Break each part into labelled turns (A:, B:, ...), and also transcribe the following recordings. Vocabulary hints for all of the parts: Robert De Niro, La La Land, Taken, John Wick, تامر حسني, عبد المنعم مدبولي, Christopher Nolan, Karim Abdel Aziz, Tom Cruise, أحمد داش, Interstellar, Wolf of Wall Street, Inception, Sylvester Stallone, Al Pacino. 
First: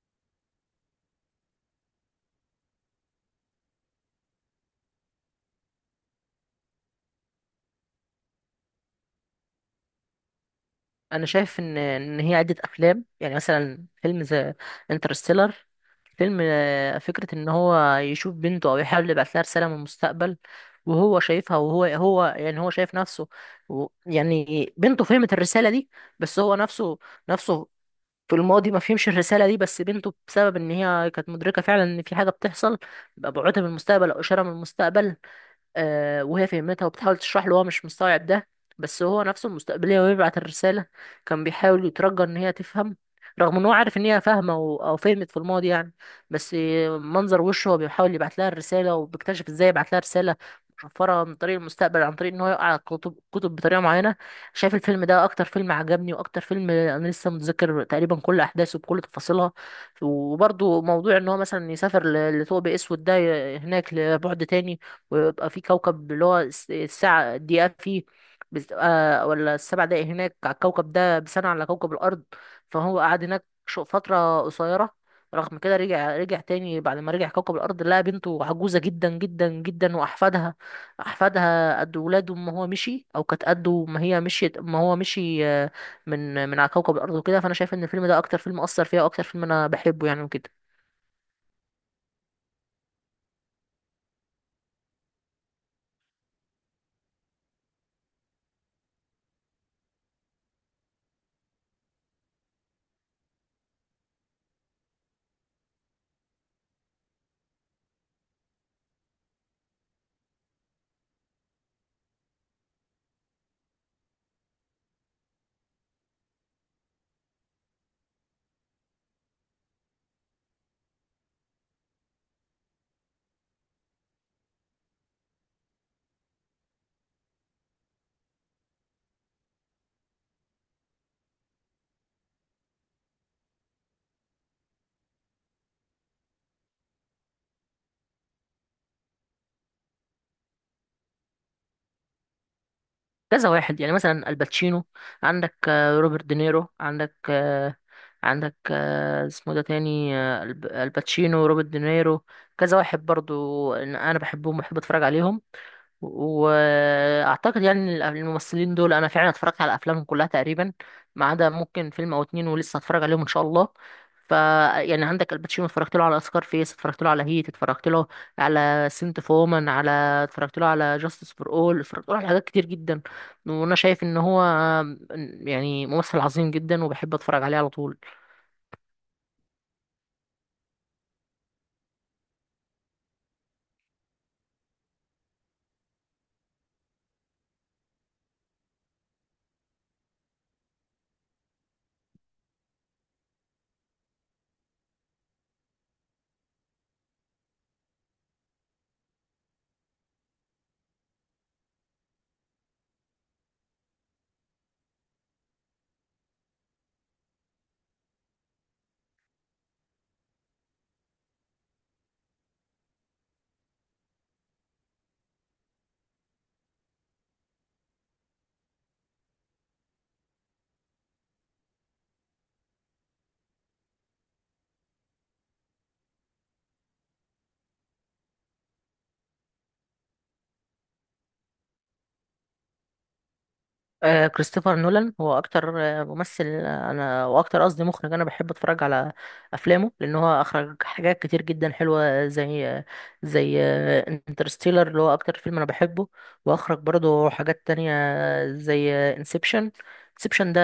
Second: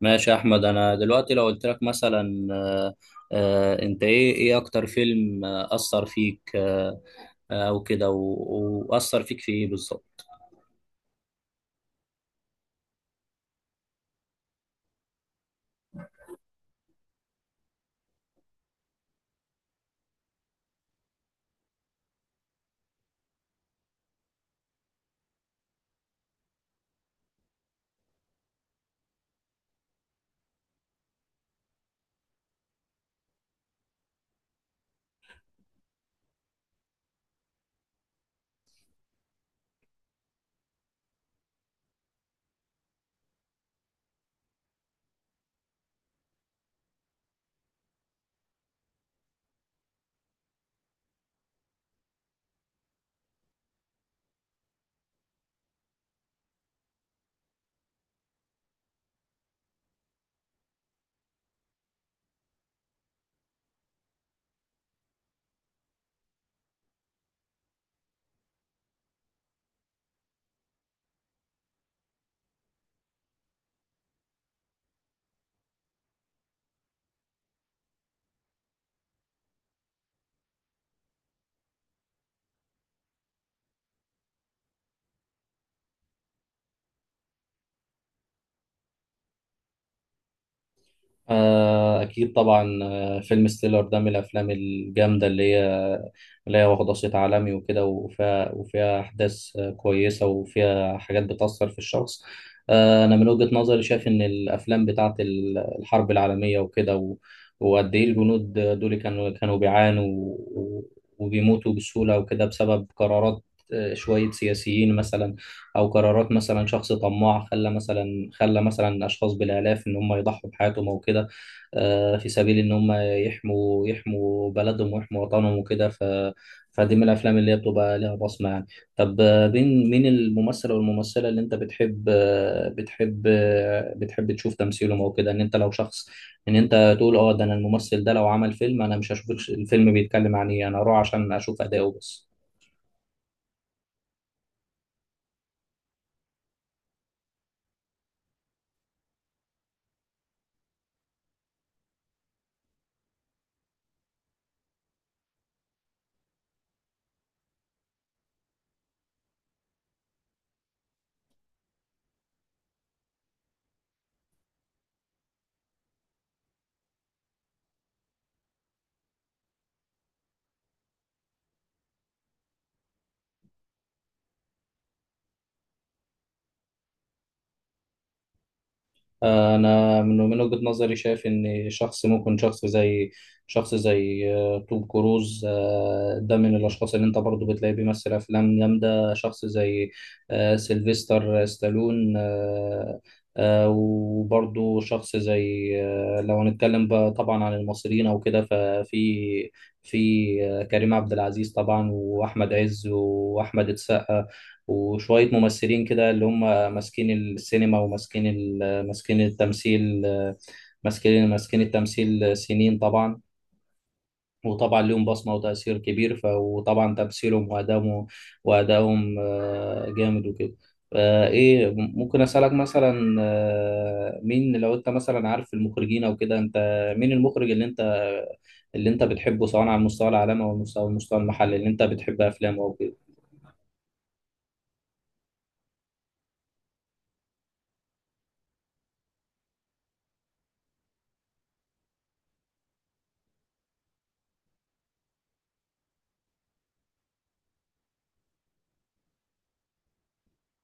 A: ماشي يا احمد. انا دلوقتي لو قلت لك مثلا انت ايه اكتر فيلم اثر فيك؟ او كده واثر فيك في ايه بالظبط؟
B: انا شايف ان هي عده افلام، يعني مثلا فيلم زي انترستيلر. فيلم فكره ان هو يشوف بنته او يحاول يبعت لها رساله من المستقبل، وهو شايفها، وهو يعني هو شايف نفسه و يعني بنته فهمت الرساله دي، بس هو نفسه في الماضي ما فهمش الرساله دي، بس بنته بسبب ان هي كانت مدركه فعلا ان في حاجه بتحصل، بقى بعوتها من المستقبل او اشاره من المستقبل. وهي فهمتها وبتحاول تشرح له، هو مش مستوعب ده، بس هو نفسه المستقبلية ويبعت الرسالة، كان بيحاول يترجى إن هي تفهم، رغم إن هو عارف إن هي فاهمة أو فهمت في الماضي يعني. بس منظر وشه هو بيحاول يبعت لها الرسالة، وبيكتشف إزاي يبعت لها رسالة مشفرة من طريق المستقبل، عن طريق إن هو يقع على الكتب، كتب بطريقة معينة. شايف الفيلم ده أكتر فيلم عجبني، وأكتر فيلم أنا لسه متذكر تقريبا كل أحداثه بكل تفاصيلها. وبرضه موضوع إن هو مثلا يسافر لثقب أسود ده هناك لبعد تاني، ويبقى في كوكب اللي هو الساعة الدقيقة فيه بتبقى ولا السبع دقايق هناك على الكوكب ده بسنة على كوكب الأرض. فهو قعد هناك فترة قصيرة. رغم كده، رجع تاني، بعد ما رجع كوكب الأرض، لقى بنته عجوزة جدا جدا جدا، وأحفادها قد ولاده ما هو مشي، أو كانت قده ما هي مشيت ما هو مشي من على كوكب الأرض وكده. فأنا شايف إن الفيلم ده أكتر فيلم أثر فيها، وأكتر فيلم أنا بحبه يعني وكده.
A: أكيد طبعا. فيلم ستيلر ده من الأفلام الجامدة اللي هي واخدة صيت عالمي وكده، وفيها أحداث كويسة، وفيها حاجات بتأثر في الشخص. أنا من وجهة نظري شايف إن الأفلام بتاعت الحرب العالمية وكده وقد إيه الجنود دول كانوا بيعانوا وبيموتوا بسهولة وكده بسبب قرارات شوية سياسيين مثلا، او قرارات مثلا شخص طماع خلى مثلا خلى مثلا اشخاص بالالاف ان هم يضحوا بحياتهم او كده، في سبيل ان هم يحموا بلدهم ويحموا وطنهم وكده. فدي من الافلام اللي هي بتبقى ليها بصمه يعني. طب مين الممثل او الممثله اللي انت بتحب بتحب تشوف تمثيلهم او كده؟ ان انت لو شخص، ان انت تقول اه ده انا الممثل ده لو عمل فيلم انا مش هشوف الفيلم بيتكلم عن ايه، انا اروح عشان اشوف اداؤه بس.
B: كذا واحد يعني، مثلا الباتشينو، عندك روبرت دينيرو، عندك عندك اسمه ده تاني، الباتشينو، روبرت دينيرو. كذا واحد برضو إن انا بحبهم وبحب اتفرج عليهم، واعتقد يعني إن الممثلين دول انا فعلا اتفرجت على افلامهم كلها تقريبا، ما عدا ممكن فيلم او اتنين، ولسه هتفرج عليهم ان شاء الله. ف يعني عندك الباتشينو، اتفرجت له على اسكار فيس، اتفرجت له على هيت، اتفرجت له على سنت فومن، على اتفرجت له على جاستس فور اول، اتفرجت له على حاجات كتير جدا، وانا شايف ان هو يعني ممثل عظيم جدا، وبحب اتفرج عليه على طول.
A: انا من وجهة نظري شايف ان شخص ممكن، شخص زي توم كروز، ده من الاشخاص اللي انت برضو بتلاقيه بيمثل افلام جامده. شخص زي سيلفستر ستالون، وبرضو شخص زي لو هنتكلم بقى طبعا عن المصريين او كده، ففي في آه، كريم عبد العزيز طبعا، واحمد عز، واحمد السقا، وشوية ممثلين كده اللي هم ماسكين السينما، ماسكين التمثيل. ماسكين التمثيل سنين طبعا، وطبعا ليهم بصمة وتأثير كبير. وطبعا تمثيلهم وأدائهم جامد وكده. إيه، ممكن أسألك مثلا مين، لو أنت مثلا عارف المخرجين أو كده، أنت مين المخرج اللي أنت بتحبه، سواء على المستوى العالمي أو المستوى المحلي، اللي أنت بتحب أفلامه أو كده؟
B: كريستوفر نولان هو اكتر ممثل، انا واكتر قصدي مخرج، انا بحب اتفرج على افلامه، لان هو اخرج حاجات كتير جدا حلوه، زي زي انترستيلر اللي هو اكتر فيلم انا بحبه، واخرج برضه حاجات تانية زي انسبشن. انسبشن ده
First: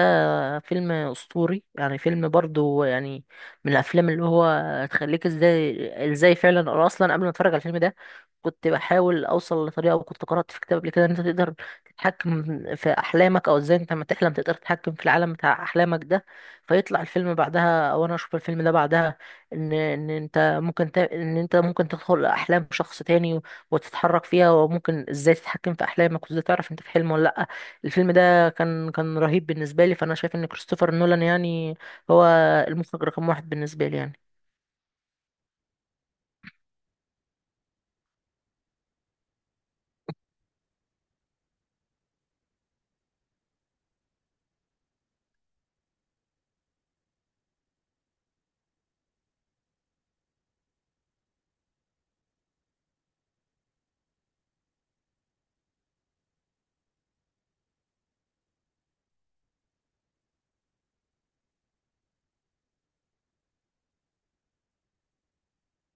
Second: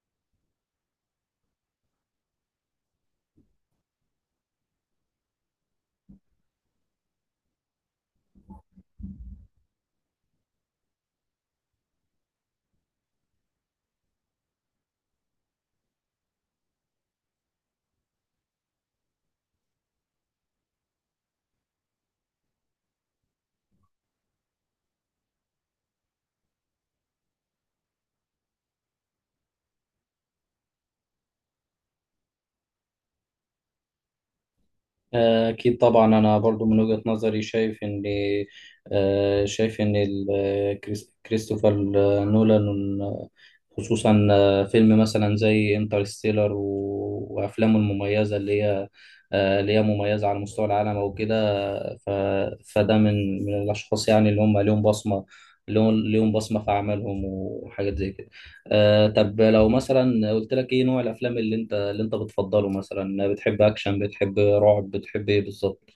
B: فيلم اسطوري يعني، فيلم برضه يعني من الافلام اللي هو تخليك ازاي فعلا. انا اصلا قبل ما اتفرج على الفيلم ده كنت بحاول اوصل لطريقه، وكنت قرات في كتاب قبل كده ان انت تقدر تتحكم في احلامك، او ازاي انت لما تحلم تقدر تتحكم في العالم بتاع احلامك ده. فيطلع الفيلم بعدها، او انا اشوف الفيلم ده بعدها، ان انت ممكن ان انت ممكن تدخل احلام شخص تاني وتتحرك فيها، وممكن ازاي تتحكم في احلامك، وازاي تعرف انت في حلم ولا لا. الفيلم ده كان رهيب بالنسبه لي، فانا شايف ان كريستوفر نولان يعني هو المخرج رقم واحد بالنسبه لي يعني.
A: أكيد طبعا. أنا برضو من وجهة نظري شايف إن شايف إن كريستوفر نولان، خصوصا فيلم مثلا زي انترستيلر وأفلامه المميزة، اللي هي مميزة على مستوى العالم أو كده. ف... فده من الأشخاص يعني اللي هم ليهم بصمة، ليهم بصمة في أعمالهم وحاجات زي كده. آه، طب لو مثلا قلت لك إيه نوع الأفلام اللي أنت بتفضله؟ مثلا بتحب أكشن، بتحب رعب، بتحب إيه بالظبط؟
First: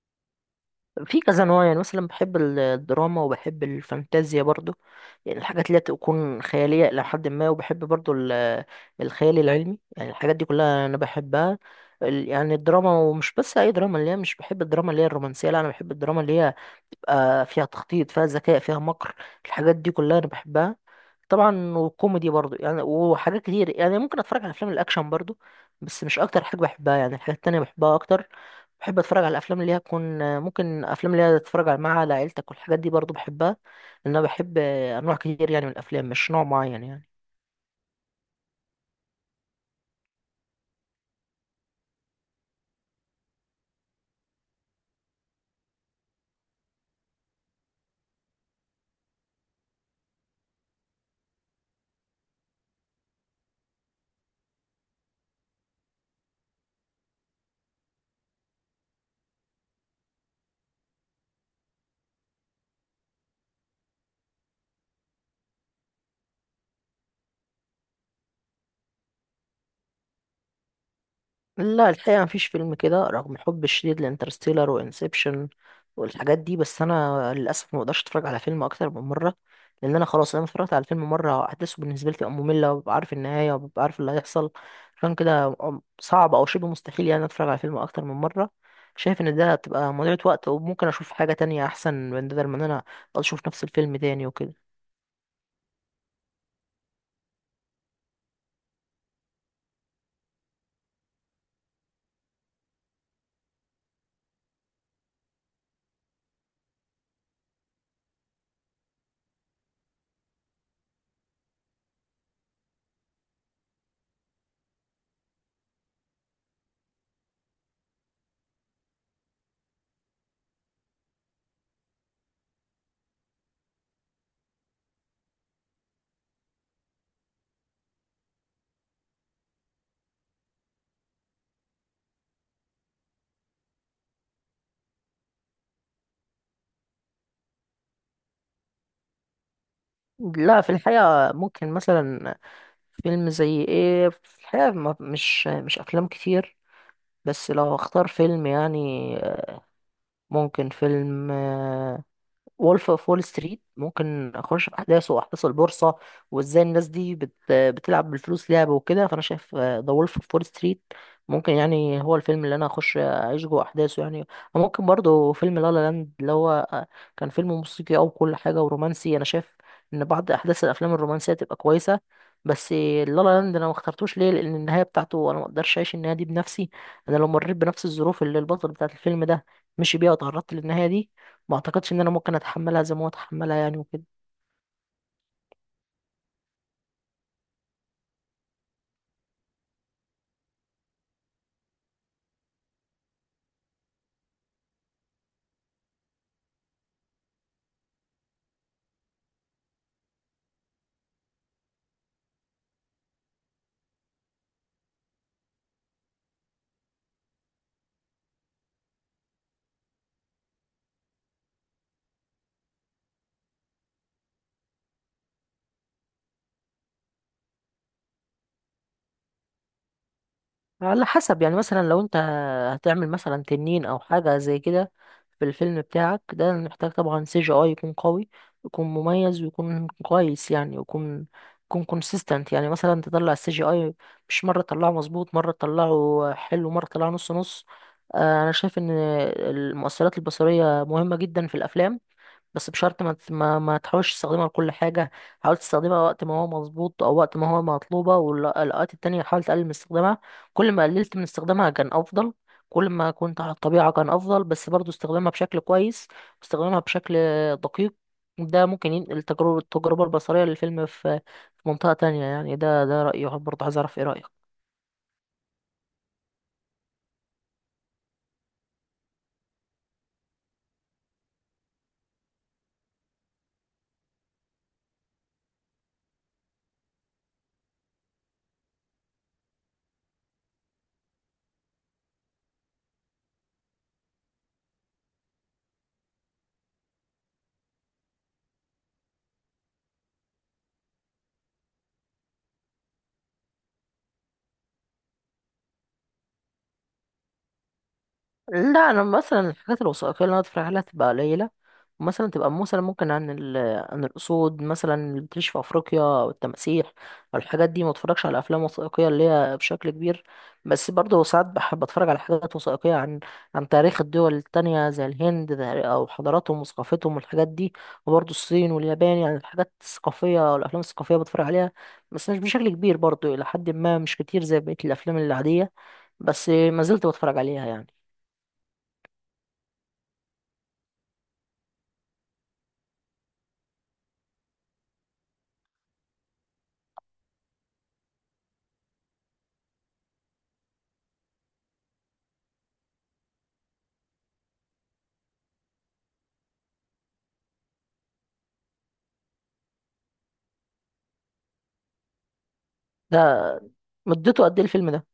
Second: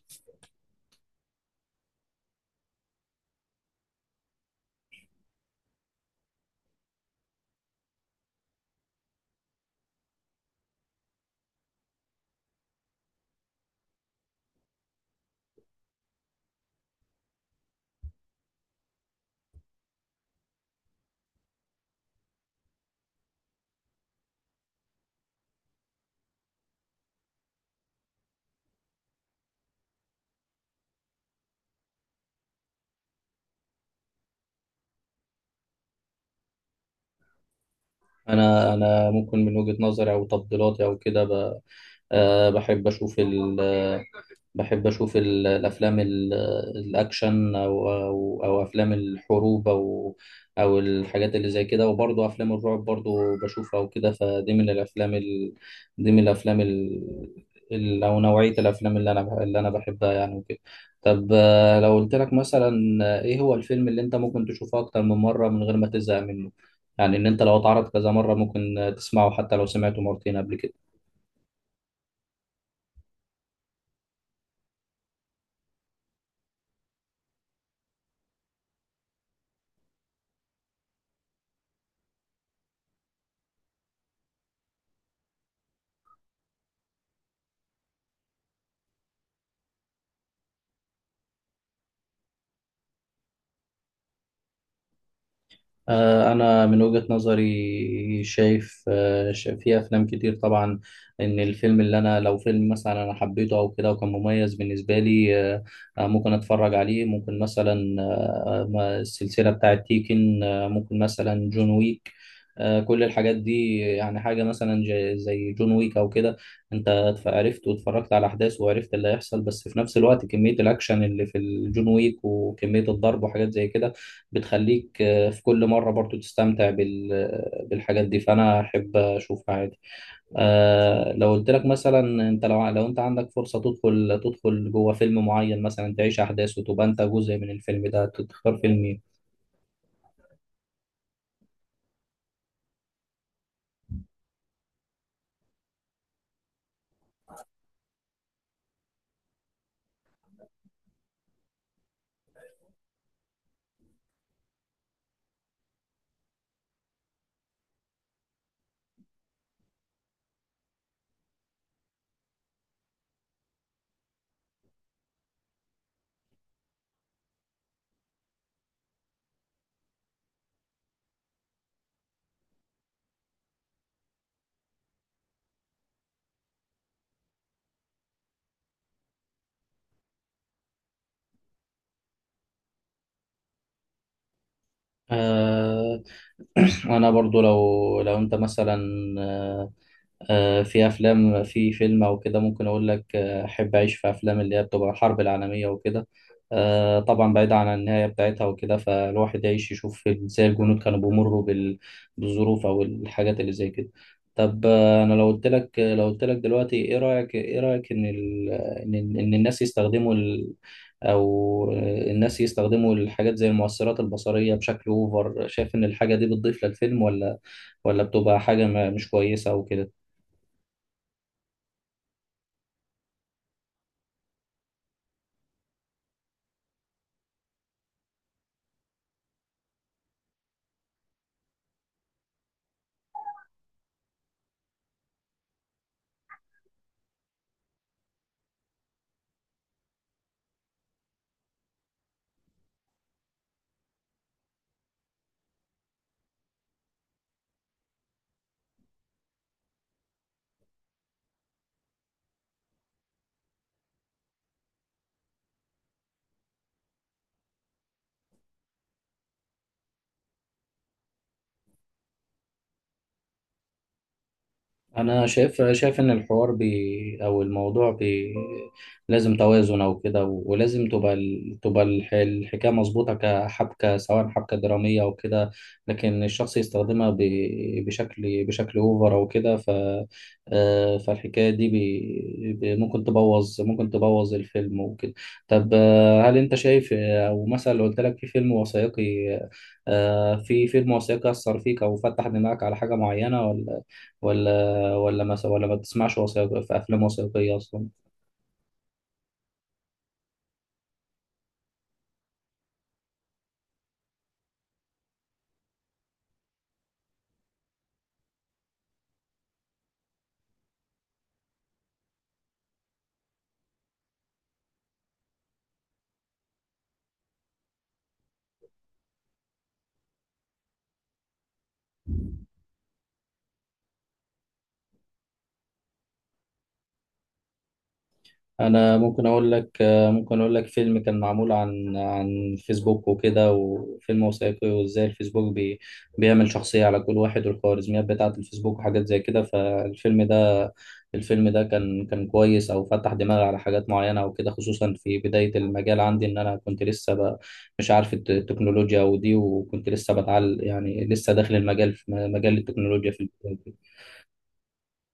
B: في كذا نوع يعني، مثلا بحب الدراما، وبحب الفانتازيا برضو، يعني الحاجات اللي هي تكون خيالية إلى حد ما. وبحب برضو الخيال العلمي، يعني الحاجات دي كلها أنا بحبها. يعني الدراما، ومش بس أي دراما، اللي هي مش بحب الدراما اللي هي الرومانسية، لا أنا بحب الدراما اللي هي بتبقى فيها تخطيط، فيها ذكاء، فيها مكر، الحاجات دي كلها أنا بحبها. طبعا وكوميدي برضو يعني، وحاجات كتير يعني. ممكن أتفرج على أفلام الأكشن برضو، بس مش أكتر حاجة بحبها يعني، الحاجات التانية بحبها أكتر. بحب اتفرج على الافلام اللي هي تكون ممكن افلام اللي هي تتفرج مع عيلتك، والحاجات دي برضو بحبها، لان انا بحب انواع كتير يعني من الافلام، مش نوع معين يعني.
A: أنا ممكن من وجهة نظري أو تفضيلاتي أو كده ب... آه بحب أشوف الأكشن، بحب أشوف الأفلام الأكشن أو أفلام الحروب، أو أو الحاجات اللي زي كده، وبرضه أفلام الرعب برضه بشوفها وكده. فدي من الأفلام ال... دي من الأفلام ال... ال... أو نوعية الأفلام اللي اللي أنا بحبها يعني وكده. طب لو قلت لك مثلا إيه هو الفيلم اللي أنت ممكن تشوفه أكتر من مرة من غير ما تزهق منه؟ يعني إن أنت لو اتعرض كذا مرة ممكن تسمعه حتى لو سمعته مرتين قبل كده.
B: لا الحقيقة مفيش فيلم كده، رغم حبي الشديد لانترستيلر وانسبشن والحاجات دي، بس انا للاسف ما بقدرش اتفرج على فيلم اكتر من مرة. لان انا خلاص، انا اتفرجت على الفيلم مرة، احداثه بالنسبة لي بتبقى مملة، وببقى عارف النهاية، وببقى عارف اللي هيحصل. عشان كده صعب او شبه مستحيل يعني اتفرج على فيلم اكتر من مرة. شايف ان ده بتبقى مضيعة وقت، وممكن اشوف حاجة تانية احسن من ده، من إن انا أقعد اشوف نفس الفيلم تاني وكده.
A: أنا من وجهة نظري شايف في أفلام كتير طبعا إن الفيلم اللي أنا، لو فيلم مثلا أنا حبيته أو كده وكان مميز بالنسبة لي، ممكن أتفرج عليه. ممكن مثلا السلسلة بتاعة تيكن، ممكن مثلا جون ويك، كل الحاجات دي. يعني حاجة مثلا زي جون ويك أو كده، أنت عرفت واتفرجت على أحداث وعرفت اللي هيحصل، بس في نفس الوقت كمية الأكشن اللي في الجون ويك وكمية الضرب وحاجات زي كده بتخليك في كل مرة برضو تستمتع بالحاجات دي، فأنا أحب أشوفها عادي. آه، لو قلت لك مثلا، أنت لو أنت عندك فرصة تدخل جوه فيلم معين، مثلا تعيش أحداث وتبقى أنت جزء من الفيلم ده، تختار فيلم إيه؟
B: لا في الحقيقة، ممكن مثلا فيلم زي ايه في الحقيقة، مش افلام كتير، بس لو اختار فيلم يعني، ممكن فيلم وولف اوف وول ستريت. ممكن اخش في احداثه واحداث البورصه، وازاي الناس دي بتلعب بالفلوس لعبه وكده. فانا شايف ذا وولف اوف وول ستريت ممكن يعني هو الفيلم اللي انا اخش اعيش جوه احداثه يعني. وممكن برضه فيلم لا لا لاند، اللي هو كان فيلم موسيقي او كل حاجه ورومانسي. انا شايف ان بعض احداث الافلام الرومانسيه تبقى كويسه، بس لا لا لاند انا ما اخترتوش، ليه؟ لان النهايه بتاعته انا ما اقدرش اعيش النهايه دي بنفسي. انا لو مريت بنفس الظروف اللي البطل بتاعت الفيلم ده مشي بيها وتعرضت للنهايه دي، ما اعتقدش ان انا ممكن اتحملها زي ما هو اتحملها يعني وكده.
A: آه. أنا برضو لو أنت مثلا آه، في افلام، في فيلم او كده ممكن اقول لك احب اعيش في افلام اللي هي بتبقى الحرب العالميه وكده. طبعا بعيد عن النهايه بتاعتها وكده، فالواحد يعيش يشوف ازاي الجنود كانوا بيمروا بالظروف او الحاجات اللي زي كده. طب انا لو قلت لك دلوقتي ايه رايك ان ان الناس يستخدموا ال... او آه، الناس يستخدموا الحاجات زي المؤثرات البصريه بشكل اوفر، شايف ان الحاجه دي بتضيف للفيلم، ولا بتبقى حاجه مش كويسه او كده؟
B: على حسب يعني، مثلا لو انت هتعمل مثلا تنين او حاجه زي كده في الفيلم بتاعك ده، محتاج طبعا سي جي اي يكون قوي، يكون مميز ويكون كويس، يعني يكون كونسيستنت. يعني مثلا تطلع السي جي اي مش مره تطلعه مظبوط، مره تطلعه حلو، مره تطلعه نص نص. انا شايف ان المؤثرات البصريه مهمه جدا في الافلام، بس بشرط ما ما تحاولش تستخدمها لكل حاجة. حاول تستخدمها وقت ما هو مظبوط، أو وقت ما هو مطلوبة، والأوقات التانية حاول تقلل من استخدامها. كل ما قللت من استخدامها كان أفضل، كل ما كنت على الطبيعة كان أفضل. بس برضو استخدامها بشكل كويس، استخدامها بشكل دقيق، ده ممكن ينقل التجربة البصرية للفيلم في منطقة تانية يعني. ده رأيي برضه، عايز أعرف إيه رأيك؟
A: انا شايف ان الحوار بي او الموضوع بي لازم توازن او كده، ولازم تبقى الحكايه مظبوطه كحبكه سواء حبكه دراميه او كده، لكن الشخص يستخدمها بشكل بشكل اوفر او كده. ف آه، فالحكايه دي ممكن تبوظ، ممكن تبوظ الفيلم وكده. طب هل انت شايف او مثلا لو قلت لك في فيلم وثائقي في فيلم وثائقي اثر فيك او فتح دماغك على حاجه معينه، ولا ولا مثلا ولا ما بتسمعش وثائقي، في افلام وثائقيه اصلا؟
B: لا انا مثلا الحاجات الوثائقيه اللي انا اتفرج عليها تبقى قليله، مثلا تبقى مثلا ممكن عن عن الاسود مثلا اللي بتعيش في افريقيا، او التماسيح او الحاجات دي. ما اتفرجش على افلام وثائقيه اللي هي بشكل كبير، بس برضه ساعات بحب اتفرج على حاجات وثائقيه عن تاريخ الدول التانية زي الهند او حضاراتهم وثقافتهم والحاجات دي. وبرضه الصين واليابان، يعني الحاجات الثقافيه والافلام الثقافيه بتفرج عليها بس مش بشكل كبير برضه، الى حد ما مش كتير زي بقيه الافلام العاديه، بس ما زلت بتفرج عليها يعني.
A: انا ممكن اقول لك ممكن اقول لك فيلم كان معمول عن عن فيسبوك وكده، وفيلم وثائقي وازاي الفيسبوك بيعمل شخصيه على كل واحد، والخوارزميات بتاعه الفيسبوك وحاجات زي كده. فالفيلم ده كان كويس او فتح دماغي على حاجات معينه او كده، خصوصا في بدايه المجال عندي، ان انا كنت لسه مش عارف التكنولوجيا ودي، وكنت لسه بتعلم يعني، لسه داخل المجال في مجال التكنولوجيا في
B: ده
A: البداية.
B: مدته قد ايه الفيلم ده؟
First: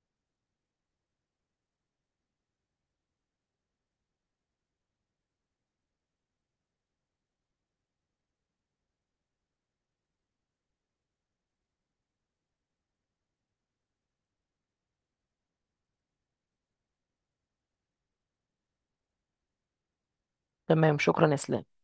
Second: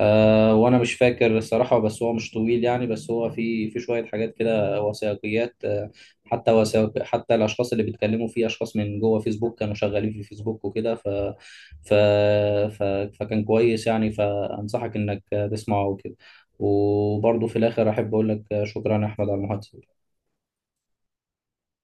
A: آه، وانا مش فاكر الصراحه، بس هو مش طويل يعني، بس هو في في شويه حاجات كده وثائقيات آه، حتى حتى الاشخاص اللي بيتكلموا فيه اشخاص من جوه فيسبوك كانوا شغالين في فيسبوك وكده. ف, ف ف فكان كويس يعني، فانصحك انك تسمعه وكده. وبرضه في الاخر احب اقول لك شكرا يا احمد على المحادثه.
B: تمام، شكرا يا اسلام.